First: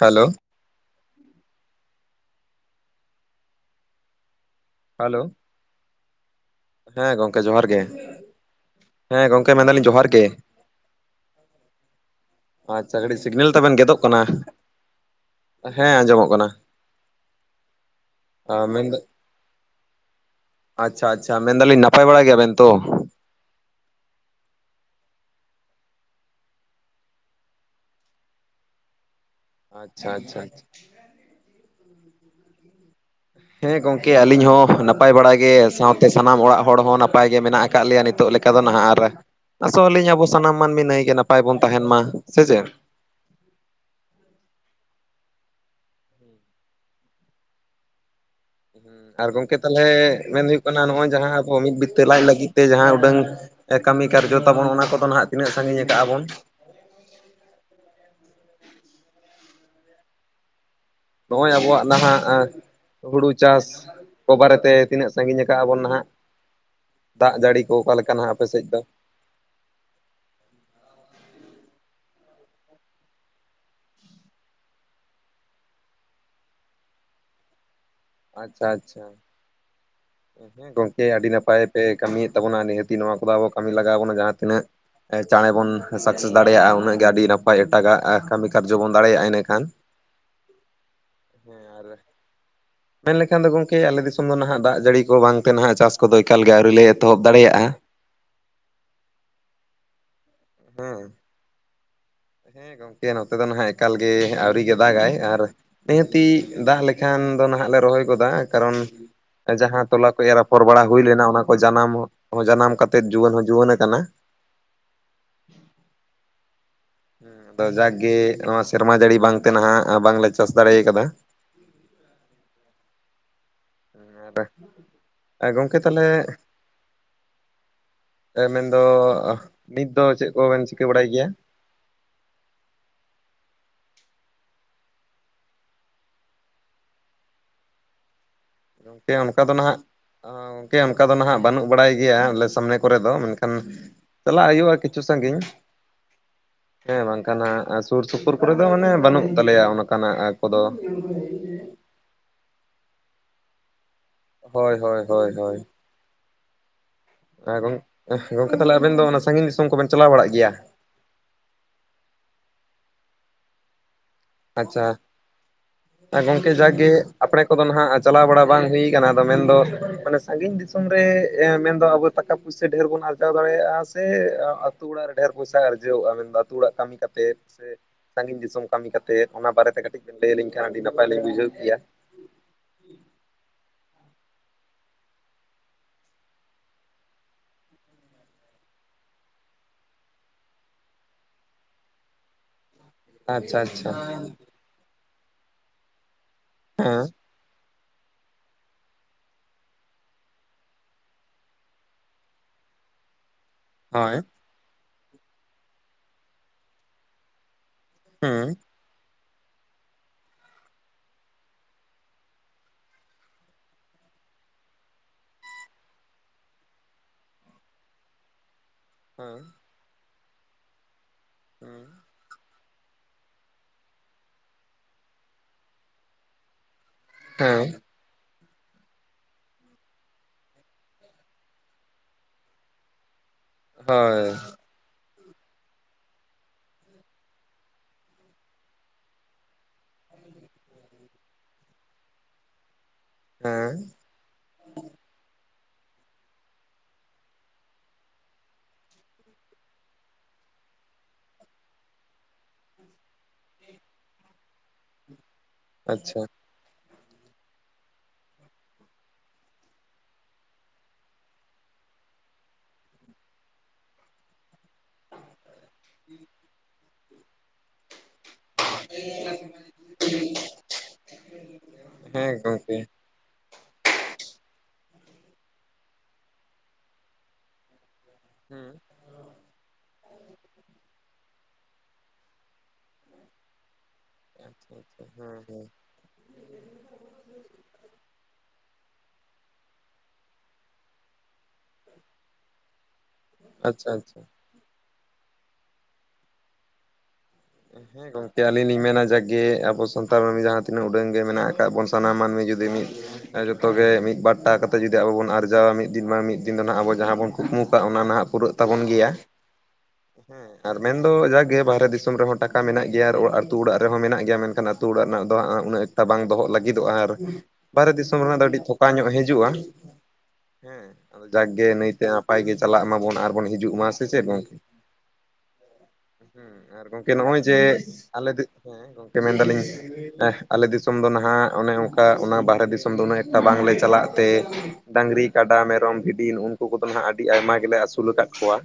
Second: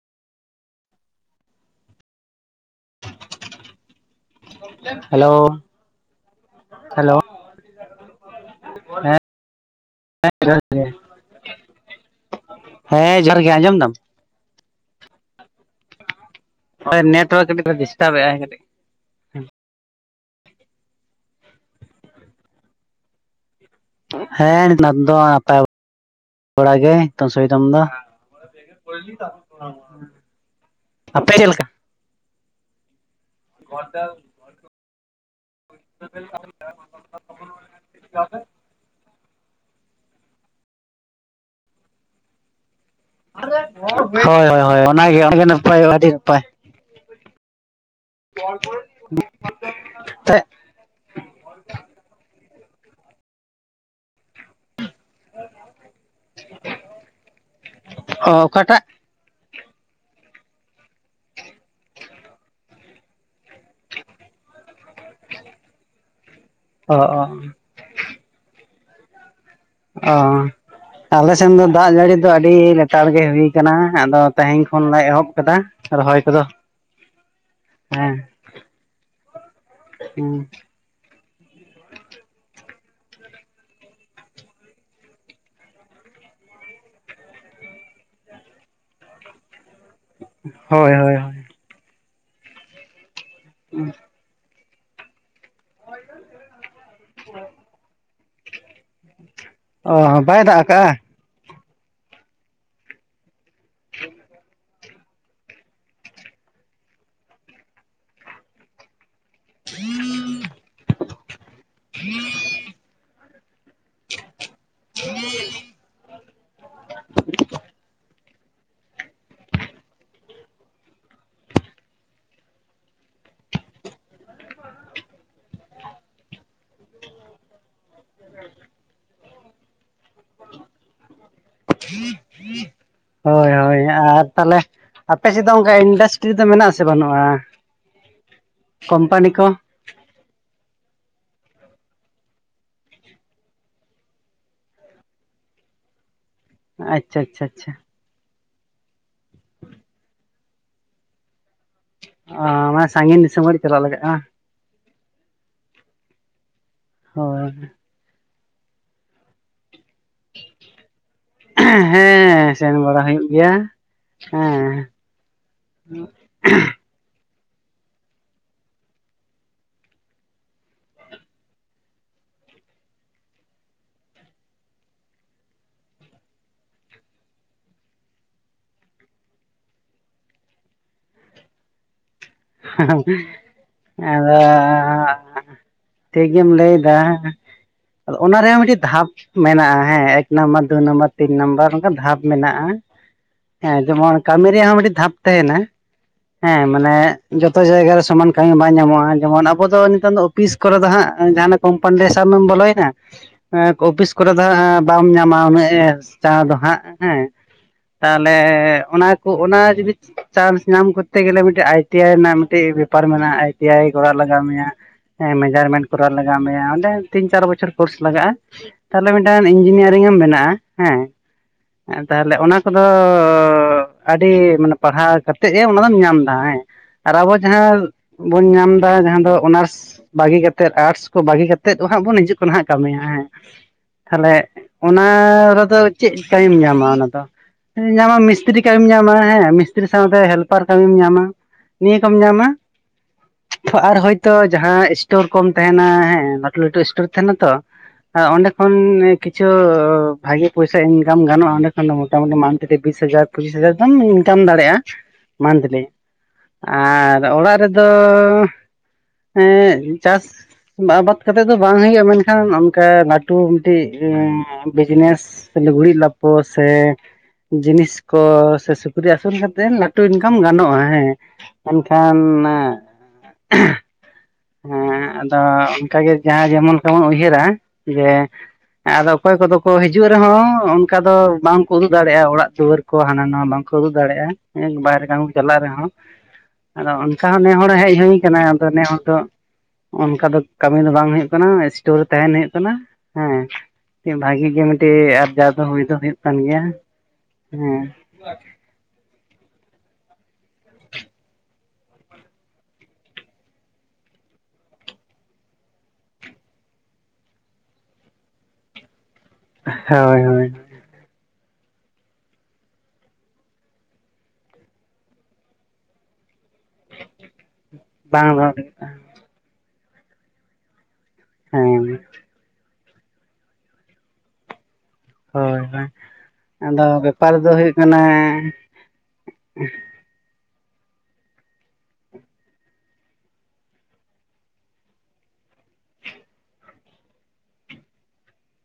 Hello. Hello. ᱦᱮᱸ hello ᱜᱚᱢᱠᱮ ᱡᱚᱦᱟᱨ ᱜᱮ᱾ ᱦᱮᱸ ᱜᱚᱢᱠᱮ ᱢᱮᱱᱫᱟᱞᱤᱧ ᱡᱚᱦᱟᱨ ᱜᱮ᱾ ᱦᱮᱸ ᱡᱚᱦᱟᱨ ᱜᱮ ᱟᱪᱪᱷᱟ ᱠᱟᱹᱴᱤᱡ ᱦᱮᱸ ᱡᱚᱦᱟᱨ ᱥᱤᱜᱽᱱᱮᱞ ᱜᱮ ᱟᱸᱡᱚᱢ ᱛᱟᱵᱮᱱ ᱫᱟᱢ ᱜᱮᱫᱚᱜ ᱠᱟᱱᱟ᱾ ᱦᱮᱸ ᱟᱸᱡᱚᱢᱚᱜ ᱠᱟᱱᱟ᱾ ᱦᱳᱭ ᱱᱮᱴᱚᱣᱟᱠ ᱠᱟᱴᱤᱪ ᱞᱮ ᱰᱤᱥᱴᱟᱵ ᱮᱼᱟᱭ ᱠᱟᱴᱤᱪ᱾ ᱢᱮᱱᱫᱟ ᱟᱪᱪᱷᱟ ᱟᱪᱪᱷᱟ ᱢᱮᱱᱫᱟᱞᱤᱧ ᱱᱟᱯᱟᱭ ᱵᱟᱲᱟ ᱜᱮᱭᱟ ᱵᱮᱱ ᱛᱚ? ᱦᱮᱸ ᱱᱮᱛᱟᱫ ᱫᱚ ᱟᱯᱟᱭ ᱵᱟᱲᱟ ᱜᱮ ᱱᱤᱛᱚᱝ ᱥᱳᱭᱫᱚᱢ ᱫᱚ᱾ ᱟᱪᱪᱷᱟ ᱟᱪᱪᱷᱟ ᱟᱪᱪᱷᱟ [inaudible] ᱟᱯᱮ ᱪᱮᱞᱠᱟ? ᱦᱮᱸ ᱜᱚᱝᱠᱮ ᱟᱹᱞᱤᱧ ᱦᱚᱸ ᱱᱟᱯᱟᱭ ᱵᱟᱲᱟ ᱜᱮ ᱥᱟᱶᱛᱮ ᱥᱟᱱᱟᱢ ᱚᱲᱟᱜ ᱦᱚᱲ ᱦᱚᱸ ᱱᱟᱯᱟᱭ ᱜᱮ ᱢᱮᱱᱟᱜ ᱟᱠᱟᱜ ᱞᱮᱭᱟ ᱱᱤᱛᱚᱜ ᱞᱮᱠᱟ ᱫᱚ᱾ ᱱᱟᱦᱟ ᱟᱨ ᱟᱥᱚᱞ ᱤᱧ ᱟᱵᱚ ᱥᱟᱱᱟᱢ ᱢᱟᱹᱱᱢᱤ ᱱᱟᱹᱭ ᱜᱮ ᱱᱟᱯᱟᱭ ᱵᱚᱱ ᱛᱟᱦᱮᱱ ᱢᱟ, ᱥᱮ ᱪᱮ? [inaudible] ᱦᱳᱭ ᱦᱳᱭ ᱦᱳᱭ ᱚᱱᱟᱜᱮ ᱟᱹᱰᱤᱜᱮ ᱱᱟᱯᱟᱭ ᱟᱹᱰᱤ ᱱᱟᱯᱟᱭ᱾ [inaudible] ᱦᱮᱸ ᱜᱚᱢᱠᱮ ᱛᱟᱦᱚᱞᱮ ᱢᱮᱱ ᱦᱩᱭᱩᱜ ᱠᱟᱱᱟ ᱱᱚᱜᱼᱚᱭ ᱡᱟᱦᱟᱸ ᱟᱵᱚ ᱢᱤᱫ ᱵᱤᱛᱟᱹ ᱞᱟᱡ ᱞᱟᱹᱜᱤᱫ ᱛᱮ ᱡᱟᱦᱟᱸ ᱩᱰᱟᱹᱝ ᱠᱟᱹᱢᱤ ᱠᱟᱨᱡᱚ ᱛᱟᱵᱚᱱ ᱚᱱᱟ ᱠᱚ ᱚᱱᱟ ᱦᱟᱜ ᱛᱤᱱᱟᱹᱜ ᱥᱟᱺᱜᱤᱧ ᱮ ᱫᱟᱜ ᱟᱵᱚᱱ? ᱚ ᱚᱠᱟᱴᱟᱜ? ᱱᱚᱜᱼᱚᱭ ᱟᱵᱚᱣᱟᱜ ᱱᱟᱦᱟᱜ ᱮᱸ ᱦᱩᱲᱩ ᱪᱟᱥ ᱠᱚ ᱵᱟᱨᱮ ᱛᱮ ᱛᱤᱱᱟᱹᱜ ᱥᱟᱺᱜᱤᱧ ᱟᱠᱟᱜᱼᱟ ᱵᱚᱱ ᱱᱟᱦᱟᱜ, ᱚ ᱚ ᱫᱟᱜ ᱡᱟᱹᱲᱤ ᱠᱚ ᱚᱠᱟᱞᱮᱠᱟ ᱱᱟᱦᱟᱜ ᱟᱯᱮ ᱥᱮᱡ ᱫᱚ? ᱚᱸ᱾ ᱟᱞᱮ ᱥᱮᱱ ᱫᱚ ᱫᱟᱜ ᱡᱟᱹᱲᱤ ᱫᱚ ᱟᱹᱰᱤ ᱞᱮᱛᱟᱲ ᱜᱮ ᱦᱩᱭ ᱠᱟᱱᱟ ᱟᱫᱚ ᱛᱮᱸᱦᱮᱸᱧ ᱠᱷᱚᱱ ᱞᱮ ᱮᱦᱚᱵ ᱠᱟᱫᱟ᱾ ᱨᱚᱦᱚᱭ ᱠᱚᱫᱚ ᱦᱮᱸ ᱟᱪᱪᱷᱟ ᱟᱪᱪᱷᱟ, ᱦᱮᱸ ᱜᱚᱝ ᱜᱮ ᱟᱹᱰᱤ ᱱᱟᱯᱟᱭ ᱯᱮ ᱠᱟᱹᱢᱤᱭᱮᱫ ᱛᱟᱵᱚᱱᱟ ᱱᱤᱦᱟᱹᱛᱤ ᱱᱚᱣᱟ ᱠᱚᱫᱚ ᱟᱵᱚ ᱠᱟᱹᱢᱤ ᱞᱟᱜᱟᱣ ᱵᱚᱱᱟ ᱡᱟᱦᱟᱸ ᱛᱤᱱᱟᱹᱜ ᱪᱟᱬᱮ ᱵᱚᱱ ᱥᱟᱠᱥᱮᱥ ᱫᱟᱲᱮᱭᱟᱜᱼᱟ ᱩᱱᱟᱹᱜ ᱜᱮ ᱟᱹᱰᱤ ᱱᱟᱯᱟᱭ ᱮᱴᱟᱜᱟᱜ ᱠᱟᱹᱢᱤ ᱠᱟᱨᱡᱚ ᱵᱚᱱ ᱫᱟᱲᱮᱭᱟᱜᱼᱟ ᱤᱱᱟᱹᱠᱷᱟᱱ᱾ ᱦᱳᱭ ᱦᱳᱭ ᱦᱳᱭ᱾ ᱢᱮᱱᱞᱠᱷᱟᱱ ᱫᱚ ᱜᱚᱢᱠᱮ ᱟᱞᱮ ᱫᱤᱥᱚᱢ ᱫᱚ ᱱᱟᱦᱟᱜ ᱫᱟᱜ ᱡᱟᱹᱲᱤ ᱠᱚ ᱵᱟᱝᱛᱮ ᱱᱟᱦᱟᱜ ᱪᱟᱥ ᱠᱚᱫᱚ ᱮᱠᱟᱞ ᱜᱮ ᱟᱹᱣᱨᱤ ᱞᱮ ᱮᱛᱚᱦᱚᱵ ᱫᱟᱲᱮᱭᱟᱜᱼᱟ᱾ ᱚᱼᱦᱚ ᱵᱟᱭ ᱫᱟᱜ ᱟᱠᱟᱜᱼᱟ? ᱦᱮᱸ ᱦᱮᱸ ᱜᱚᱝᱠᱮ ᱱᱚᱛᱮ ᱫᱚ ᱱᱟᱦᱟᱜ ᱮᱠᱟᱞ ᱜᱮ ᱟᱹᱣᱨᱤ ᱜᱮ ᱫᱟᱜᱟᱭ ᱟᱨ ᱱᱤᱦᱟᱹᱛᱤ ᱫᱟᱜ ᱞᱮᱠᱷᱟᱱ ᱫᱚ ᱱᱟᱦᱟᱜ ᱞᱮ ᱨᱚᱦᱚᱭ ᱜᱚᱫᱟ᱾ ᱠᱟᱨᱚᱱ ᱡᱟᱦᱟᱸ ᱴᱚᱞᱟ ᱠᱚ ᱮᱨ ᱟᱯᱷᱚᱨ ᱵᱟᱲᱟ ᱦᱩᱭ ᱞᱮᱱᱟ ᱚᱱᱟ ᱠᱚ ᱡᱟᱱᱟᱢ ᱡᱟᱱᱟᱢ ᱠᱟᱛᱮᱜ ᱡᱩᱣᱟᱹᱱ ᱦᱚᱸ ᱡᱩᱣᱟᱹᱱ ᱟᱠᱟᱱᱟ᱾ [inaudible] ᱟ ᱡᱟᱠ ᱜᱮ ᱱᱚᱶᱟ ᱥᱮᱨᱢᱟ ᱡᱟᱹᱲᱤ ᱵᱟᱝ ᱛᱮ ᱱᱟᱦᱟᱜ ᱵᱟᱝᱞᱮ ᱪᱟᱥ ᱫᱟᱲᱮ ᱠᱟᱫᱟ᱾ [inaudible] ᱜᱚᱝᱠᱮ ᱛᱟᱦᱚᱞᱮ ᱮ ᱢᱮᱱ ᱫᱚ ᱱᱤᱛ ᱫᱚ ᱪᱮᱫ ᱠᱚᱵᱮᱱ ᱪᱤᱠᱟᱹ ᱵᱟᱲᱟᱭ ᱜᱮᱭᱟ? ᱦᱳᱭ ᱦᱳᱭ ᱟᱨ ᱛᱟᱦᱚᱞᱮ ᱟᱯᱮ ᱥᱮᱫ ᱫᱚ ᱚᱱᱠᱟ ᱤᱱᱰᱟᱥᱴᱨᱤ ᱫᱚ ᱢᱮᱱᱟᱜ ᱟᱥᱮ ᱵᱟᱹᱱᱩᱜᱼᱟ ᱜᱚᱝᱠᱮ ᱠᱳᱢᱯᱟᱱᱤ ᱚᱱᱠᱟ ᱠᱚ ᱫᱚ ᱱᱟᱦᱟᱜ ᱚᱻ ᱠᱮ ᱚᱱᱠᱟ ᱫᱚ ᱱᱟᱦᱟᱸᱜ ᱵᱟᱹᱱᱩᱜ ᱵᱟᱲᱟᱭ ᱜᱮᱭᱟ ᱟᱞᱮ ᱥᱟᱢᱱᱮ ᱠᱚᱨᱮ ᱫᱚ, ᱢᱮᱱᱠᱷᱟᱱ ᱪᱟᱞᱟᱜ ᱦᱩᱭᱩᱜᱼᱟ ᱠᱤᱪᱷᱩ ᱥᱟᱺᱜᱤᱧ, ᱦᱮᱸ ᱟᱪᱪᱷᱟ ᱵᱟᱝᱠᱷᱟᱱ ᱟᱪᱪᱷᱟ ᱦᱟᱸᱜ ᱟᱪᱪᱷᱟ ᱟᱥ ᱥᱩᱨᱼᱥᱩᱯᱩᱨ ᱠᱚᱨᱮ ᱫᱚ ᱢᱟᱱᱮ ᱵᱟᱹᱱᱩᱜ ᱛᱟᱞᱮᱭᱟ ᱚᱱᱠᱟᱱᱟᱜ ᱠᱚᱫᱚ᱾ ᱚᱸ ᱢᱟᱱᱮ ᱥᱟᱺᱜᱤᱧ ᱫᱤᱥᱚᱢ ᱦᱟᱨᱤᱡ ᱪᱟᱞᱟᱜ ᱞᱟᱜᱟᱜᱼᱟ? ᱦᱳᱭ ᱦᱳᱭ ᱦᱳᱭ ᱦᱳᱭ, ᱦᱳᱭ ᱮ ᱜᱚᱝ ᱜᱚᱝᱠᱮ ᱛᱟᱦᱚᱞᱮ ᱟᱵᱮᱱ ᱫᱚ ᱚᱱᱟ ᱥᱟᱺᱜᱤᱧ ᱫᱤᱥᱚᱢ ᱠᱚ ᱵᱮᱱ ᱪᱞᱟᱣ ᱵᱟᱲᱟᱜ ᱜᱮᱭᱟ? ᱦᱮᱸ ᱥᱮᱱ ᱵᱟᱲᱟ ᱦᱩᱭᱩᱜ ᱜᱮᱭᱟ᱾ ᱟᱪᱷᱟ ᱦᱮᱸ ᱜᱚᱢᱠᱮ ᱡᱟᱜ ᱜᱮ ᱟᱯᱲᱮ ᱠᱚᱫᱚ ᱱᱟᱦᱟᱜ ᱪᱟᱞᱟᱣ ᱵᱟᱲᱟ ᱵᱟᱝ ᱦᱩᱭ ᱠᱟᱱᱟ ᱟᱫᱚ ᱢᱮᱱᱫᱚ ᱢᱟᱱᱮ ᱥᱟᱺᱜᱤᱧ ᱫᱤᱥᱚᱢ ᱨᱮ ᱮ ᱢᱮᱱᱫᱚ ᱟᱵᱚ ᱴᱟᱠᱟ ᱯᱩ ᱥᱮ ᱰᱷᱮᱨ ᱵᱚᱱ ᱟᱨᱡᱟᱣ ᱫᱟᱲᱮᱭᱟᱜᱼᱟ ᱥᱮ ᱟ-ᱟᱛᱩ ᱚᱲᱟᱜ ᱨᱮ ᱰᱷᱮᱨ ᱯᱚᱭᱥᱟ ᱟᱨᱡᱟᱣᱼᱟ ᱢᱮᱱᱫᱟ ᱟᱹᱛᱩ ᱚᱲᱟᱜ ᱠᱟᱹᱢᱤ ᱠᱟᱛᱮ ᱥᱮ ᱥᱟᱺᱜᱤᱧ ᱫᱤᱥᱚᱢ ᱠᱟᱹᱢᱤ ᱠᱟᱛᱮ ᱛᱮ ᱚᱱᱟ ᱵᱟᱨᱮ ᱛᱮ ᱠᱟᱹᱴᱤᱡ ᱵᱤᱱ ᱞᱟᱹᱭ ᱞᱤᱧ ᱠᱷᱟᱱ ᱟᱹᱰᱤ ᱱᱟᱯᱟᱭ ᱞᱤᱧ ᱵᱩᱡᱷᱟᱹᱣ ᱠᱮᱭᱟ᱾ ᱟᱫᱚ ᱴᱷᱤᱠ ᱜᱮᱢ ᱞᱟᱹᱭ ᱫᱟ ᱚᱱᱟ ᱨᱮᱭᱟᱜ ᱢᱤᱫ ᱴᱤᱡ ᱫᱷᱟᱯ ᱢᱮᱱᱟᱜᱼᱟ ᱦᱮᱸ ᱮᱠ ᱱᱟᱢᱵᱟᱨ ᱫᱩ ᱱᱟᱢᱵᱟᱨ ᱛᱤᱱ ᱱᱟᱢᱵᱟᱨ ᱚᱱᱠᱟ ᱫᱷᱟᱯ ᱢᱮᱱᱟᱜᱼᱟ᱾ ᱟᱪᱪᱷᱟ ᱦᱮᱸ ᱟᱪᱪᱷᱟ ᱡᱮᱢᱚᱱ ᱠᱟᱹᱢᱤ ᱨᱮᱭᱟᱜ ᱦᱚᱸ ᱢᱤᱫᱴᱤᱡ ᱫᱷᱟᱯ ᱛᱟᱸᱦᱮᱱᱟ ᱦᱮᱸ ᱢᱟᱱᱮ ᱡᱚᱛᱚ ᱡᱟᱭᱜᱟ ᱨᱮ ᱥᱚᱢᱟᱱ ᱠᱟᱹᱢᱤ ᱵᱟᱝ ᱧᱟᱢᱚᱜᱼᱟ ᱡᱮᱢᱚᱱ ᱟᱵᱚ ᱫᱚ ᱱᱤᱛᱚᱝ ᱫᱚ ᱚᱯᱷᱤᱥ ᱠᱚᱨᱮ ᱫᱚ ᱦᱟᱸᱜ ᱡᱟᱸᱦᱟᱱᱟᱜ ᱠᱚᱢᱯᱟᱱᱰᱮ ᱥᱚᱵ ᱮᱢ ᱵᱚᱞᱚᱭ ᱱᱟ [unintelligible] ᱚᱯᱷᱤᱥ ᱦᱳᱭ ᱠᱚᱨᱮ ᱫᱚ ᱦᱟᱸᱜ ᱵᱟᱢ ᱧᱟᱢᱟ ᱩᱱᱟᱹᱜ ᱮ ᱪᱟ ᱫᱚ ᱦᱟᱸᱜ ᱦᱮᱸ ᱛᱟᱦᱚᱞᱮ ᱦᱮᱸ ᱚᱱᱟ ᱠᱚ ᱚᱱᱟ ᱡᱩᱫᱤ ᱪᱟᱱᱥ ᱧᱟᱢ ᱠᱚᱨᱛᱮ ᱜᱮᱞᱮ ᱟᱭ ᱴᱤ ᱟᱭ ᱨᱮᱱᱟᱜ ᱢᱤᱫᱴᱤᱡ ᱵᱮᱯᱟᱨ ᱢᱮᱱᱟᱜᱼᱟ ᱟᱭ ᱴᱤ ᱟᱭ ᱠᱚᱨᱟᱣ ᱞᱟᱜᱟᱣ ᱢᱮᱭᱟ ᱢᱮᱡᱟᱨᱢᱮᱱᱴ ᱠᱚᱨᱟᱣ ᱞᱟᱜᱟᱣ ᱢᱮᱭᱟ ᱚᱸᱰᱮ ᱛᱤᱱ ᱪᱟᱨ ᱵᱚᱪᱷᱚᱨ ᱠᱳᱨᱥ ᱞᱟᱜᱟᱜᱼᱟ ᱛᱟᱦᱚᱞᱮ ᱦᱮᱸ ᱢᱤᱫᱴᱟᱝ ᱤᱧᱡᱤᱱᱤᱭᱟᱨᱤᱝ ᱮᱢ ᱵᱮᱱᱟᱜᱼᱟ ᱦᱮᱸ ᱛᱟᱦᱚᱞᱮ ᱚᱱᱟ ᱠᱚᱫᱚ ᱟᱹᱰᱤ ᱢᱟᱱᱮ ᱯᱟᱲᱦᱟᱣ ᱠᱟᱛᱮᱜ ᱮ ᱚᱱᱟ ᱫᱚᱢ ᱧᱟᱢ ᱫᱟ ᱦᱮᱸ ᱟᱨ ᱟᱵᱚ ᱦᱮᱸ ᱡᱟᱦᱟᱸ ᱵᱚᱱ ᱧᱟᱢ ᱫᱟ ᱡᱟᱦᱟᱸ ᱫᱚ ᱚᱱᱟᱨᱥ ᱵᱟᱹᱜᱤ ᱠᱟᱛᱮᱫ ᱟᱨᱴᱥ ᱠᱚ ᱵᱟᱹᱜᱤ ᱠᱟᱛᱮᱫ ᱦᱟᱸᱜ ᱵᱚᱱ ᱦᱤᱡᱩᱜ ᱠᱟᱱᱟ ᱦᱟᱸᱜ ᱠᱟᱹᱢᱤᱭᱟ ᱦᱮᱸ ᱦᱳᱭ ᱛᱟᱦᱚᱞᱮ ᱚᱱᱟ ᱨᱮᱫᱚ ᱪᱮᱫ ᱠᱟᱹᱢᱤᱢ ᱧᱟᱢᱟ ᱚᱱᱟ ᱫᱚ? ᱧᱟᱢᱟᱢ ᱢᱤᱥᱛᱨᱤ ᱠᱟᱹᱢᱤ ᱧᱟᱢᱟ ᱦᱮᱸ ᱢᱤᱥᱛᱨᱤ ᱥᱟᱶᱛᱮ ᱦᱮᱞᱯᱟᱨ ᱠᱟᱹᱢᱤ ᱧᱟᱢᱟ᱾ ᱱᱤᱭᱟᱹ ᱠᱚᱢ ᱧᱟᱢᱟ ᱦᱮᱸ ᱟᱨ ᱦᱚᱭᱛᱚ ᱡᱟᱦᱟᱸ ᱤᱥᱴᱳᱨ ᱠᱚᱢ ᱛᱟᱸᱦᱮᱱᱟ ᱦᱮᱸ ᱞᱟᱹᱴᱩ ᱞᱟᱹᱴᱩ ᱤᱥᱴᱳᱨ ᱛᱟᱸᱦᱮᱱᱟ ᱛᱚ᱾ ᱚᱸᱰᱮ ᱠᱷᱚᱱ ᱠᱤᱪᱷᱩ ᱵᱷᱟᱜᱤ ᱯᱚᱭᱥᱟ ᱤᱱᱠᱟᱢ ᱜᱟᱱᱚᱜᱼᱟ ᱚᱸᱰᱮ ᱠᱷᱚᱱ ᱫᱚ ᱢᱚᱴᱟ ᱢᱩᱴᱤ ᱢᱟᱱᱛᱷᱞᱤ ᱵᱤᱥ ᱦᱟᱡᱟᱨ ᱯᱚᱸᱪᱤᱥ ᱦᱟᱡᱟᱨ ᱫᱚᱢ ᱤᱱᱠᱟᱢ ᱫᱟᱲᱮᱜᱼᱟ ᱢᱟᱱᱛᱷᱞᱤ᱾ ᱟᱪᱪᱷᱟ ᱟᱨ ᱚᱲᱟᱜ ᱨᱮᱫᱚ ᱮᱸᱜ ᱪᱟᱥ ᱟᱵᱟᱫ ᱠᱟᱛᱮ ᱫᱚ ᱵᱟᱝ ᱦᱩᱭᱩᱜᱼᱟ ᱢᱮᱱ ᱠᱷᱟᱱ ᱚᱱᱠᱟ ᱞᱟᱹᱴᱩ ᱢᱤᱫ ᱴᱤᱡ ᱵᱤᱡᱽᱱᱮᱥ ᱥᱮ ᱞᱩᱜᱽᱲᱤᱡ ᱞᱟᱯᱚ ᱥᱮ ᱡᱤᱱᱤᱥ ᱠᱚ ᱥᱮ ᱥᱩᱠᱨᱤ ᱟᱹᱥᱩᱞ ᱠᱟᱛᱮ ᱞᱟᱹᱴᱩ ᱤᱱᱠᱟᱢ ᱜᱟᱱᱚᱜᱼᱟ ᱦᱮᱸ ᱮᱱ ᱠᱷᱟᱱ ᱦᱮᱸ ᱜᱚᱝᱠᱮ [inaudible] ᱦᱮᱸ ᱟᱫᱚ ᱚᱱᱠᱟ ᱜᱮ ᱡᱟᱦᱟᱸ ᱡᱮᱢᱚᱱ ᱛᱮᱵᱚᱱ ᱩᱭᱦᱟᱹᱨᱟ ᱡᱮ ᱦᱮᱸ ᱟᱫᱚ ᱚᱠᱚᱭ ᱠᱚᱫᱚ ᱠᱚ ᱦᱤᱡᱩᱜ ᱨᱮᱦᱚᱸ ᱠᱚ ᱚᱱᱠᱟ ᱫᱚ ᱵᱟᱝ ᱠᱚ ᱩᱫᱩᱜ ᱫᱟᱲᱮᱭᱟᱜᱼᱟ ᱚᱲᱟᱜ ᱫᱩᱣᱟᱹᱨ ᱠᱚ ᱦᱟᱱᱟ ᱱᱟᱣᱟ ᱵᱟᱝ ᱩᱫᱩᱜ ᱫᱟᱲᱮᱜᱼᱟ ᱮᱠ ᱟᱪᱪᱷᱟ ᱵᱟᱦᱮᱨᱮ ᱟᱪᱪᱷᱟ ᱠᱟᱹᱢᱤ ᱦᱮᱸ ᱪᱟᱞᱟᱜ ᱦᱮᱸ ᱨᱮᱦᱚᱸ᱾ ᱟᱫᱚ ᱚᱱᱠᱟ ᱦᱚᱸ ᱱᱮᱦᱚᱲ ᱦᱮᱡ ᱦᱩᱭ ᱠᱟᱱᱟ ᱟᱫᱚ ᱱᱮᱦᱚᱲ ᱫᱚ ᱚᱱᱠᱟ ᱫᱚ ᱠᱟᱹᱢᱤ ᱫᱚ ᱵᱟᱝ ᱦᱩᱭᱩᱜ ᱠᱟᱱᱟ ᱤᱥᱴᱳᱨ ᱛᱟᱸᱦᱮᱱ ᱦᱩᱭᱩᱜ ᱠᱟᱱᱟ ᱟᱪᱪᱷᱟ ᱦᱮᱸ ᱟᱪᱪᱷᱟ ᱵᱷᱟᱜᱤ ᱜᱮ ᱟᱨᱡᱟᱣ ᱫᱚ ᱦᱩᱭ ᱫᱚ ᱦᱩᱭᱩᱜ ᱠᱟᱱ ᱜᱮᱭᱟ ᱦᱮᱸ ᱦᱮᱸ ᱜᱚᱝᱠᱮ ᱟᱹᱞᱤᱧ ᱞᱤᱧ ᱢᱮᱱᱟ ᱡᱟᱠ ᱜᱮ ᱟᱵᱚ ᱥᱟᱱᱛᱟᱲ ᱢᱟᱹᱱᱢᱤ ᱡᱟᱦᱟᱸ ᱛᱤᱱᱟᱹᱜ ᱩᱰᱟᱹᱝ ᱜᱮ ᱢᱮᱱᱟᱜ ᱟᱠᱟ ᱵᱚᱱ ᱥᱟᱱᱟᱢ ᱢᱟᱹᱱᱢᱤ ᱡᱩᱫᱤ ᱢᱤᱫ ᱡᱚᱛᱚ ᱜᱮ ᱢᱤᱫ ᱵᱟᱨ ᱴᱟᱠᱟ ᱠᱟᱛᱮ ᱡᱩᱫᱤ ᱟᱵᱚ ᱵᱚᱱ ᱟᱨᱡᱟᱣᱟ ᱢᱤᱫ ᱫᱤᱱ ᱵᱟᱝ ᱢᱤᱫ ᱫᱤᱱ ᱫᱚ ᱦᱟᱸᱜ ᱟᱵᱚ ᱡᱟᱦᱟᱸ ᱵᱚᱱ ᱠᱩᱠᱢᱩ ᱠᱟᱜ ᱚᱱᱟ ᱱᱟᱦᱟᱜ ᱯᱩᱨᱟᱹᱜ ᱛᱟᱵᱚᱱ ᱜᱮᱭᱟ ᱦᱳᱭ ᱦᱳᱭ ᱦᱮᱸ ᱟᱨ ᱢᱮᱱ ᱫᱚ ᱡᱟᱠ ᱜᱮ ᱵᱟᱦᱮᱨᱮ ᱫᱤᱥᱚᱢ ᱨᱮᱦᱚᱸ ᱴᱟᱠᱟ ᱢᱮᱱᱟᱜ ᱜᱮᱭᱟ ᱟᱹᱛᱩ ᱚᱲᱟᱜ ᱨᱮᱦᱚᱸ ᱢᱮᱱᱟᱜ ᱜᱮᱭᱟ ᱢᱮᱱ ᱠᱷᱟᱱ ᱟᱹᱛᱩ ᱚᱲᱟᱜ ᱨᱮᱱᱟᱜ ᱫᱚ ᱦᱟᱸᱜ ᱩᱱᱟᱹᱜ ᱮᱠᱴᱟ ᱵᱟᱝ ᱫᱚᱦᱚᱜ ᱞᱟᱹᱜᱤᱫ ᱟᱨ ᱵᱟᱨᱦᱮ ᱫᱤᱥᱚᱢ ᱵᱟᱝ ᱨᱮᱱᱟᱜ ᱫᱚ ᱟᱹᱰᱤ ᱛᱷᱚᱠᱟ ᱨᱮᱦᱚᱸ ᱧᱚᱜ ᱦᱤᱡᱩᱜᱼᱟ᱾ ᱦᱮᱸ ᱟᱫᱚ ᱡᱟᱸᱠ ᱜᱮ ᱦᱮᱸ ᱱᱟᱹᱭᱛᱮ ᱱᱟᱯᱟᱭ ᱜᱮ ᱪᱟᱞᱟᱜ ᱢᱟᱵᱚᱱ ᱟᱨ ᱵᱚᱱ ᱦᱤᱡᱩᱜ ᱢᱟ ᱥᱮ ᱪᱮᱫ ᱜᱚᱝᱠᱮ ᱦᱳᱭ ᱦᱳᱭ ᱦᱮᱸ ᱟᱨ ᱟᱫᱚ ᱜᱚᱝᱠᱮ ᱵᱮᱯᱟᱨ ᱱᱚᱜᱼᱚᱭ ᱫᱚ ᱡᱮ ᱦᱩᱭᱩᱜ ᱠᱟᱱᱟ ᱟᱞᱮ ᱫᱤ ᱦᱮᱸ ᱜᱚᱝᱠᱮ ᱢᱮᱱ ᱫᱟᱞᱤᱧ ᱟᱞᱮ ᱫᱤᱥᱚᱢ ᱫᱚ ᱱᱟᱦᱟᱜ ᱚᱱᱮ ᱚᱱᱠᱟ ᱚᱱᱟ ᱵᱟᱦᱮᱨᱮ ᱫᱤᱥᱚᱢ ᱫᱚ ᱩᱱᱟᱹᱜ ᱮᱠᱴᱟ ᱵᱟᱝ ᱞᱮ ᱪᱟᱞᱟᱜ ᱛᱮ ᱰᱟᱝᱨᱤ ᱠᱟᱰᱟ ᱢᱮᱨᱚᱢ ᱵᱷᱤᱰᱤ ᱱᱩᱜᱼᱱᱩᱠᱩ ᱠᱚᱫᱚ ᱦᱟᱸᱜ ᱟᱹᱰᱤ ᱟᱭᱢᱟ ᱜᱮᱞᱮ ᱟᱹᱥᱩᱞ ᱠᱟᱜ ᱠᱚᱣᱟ᱾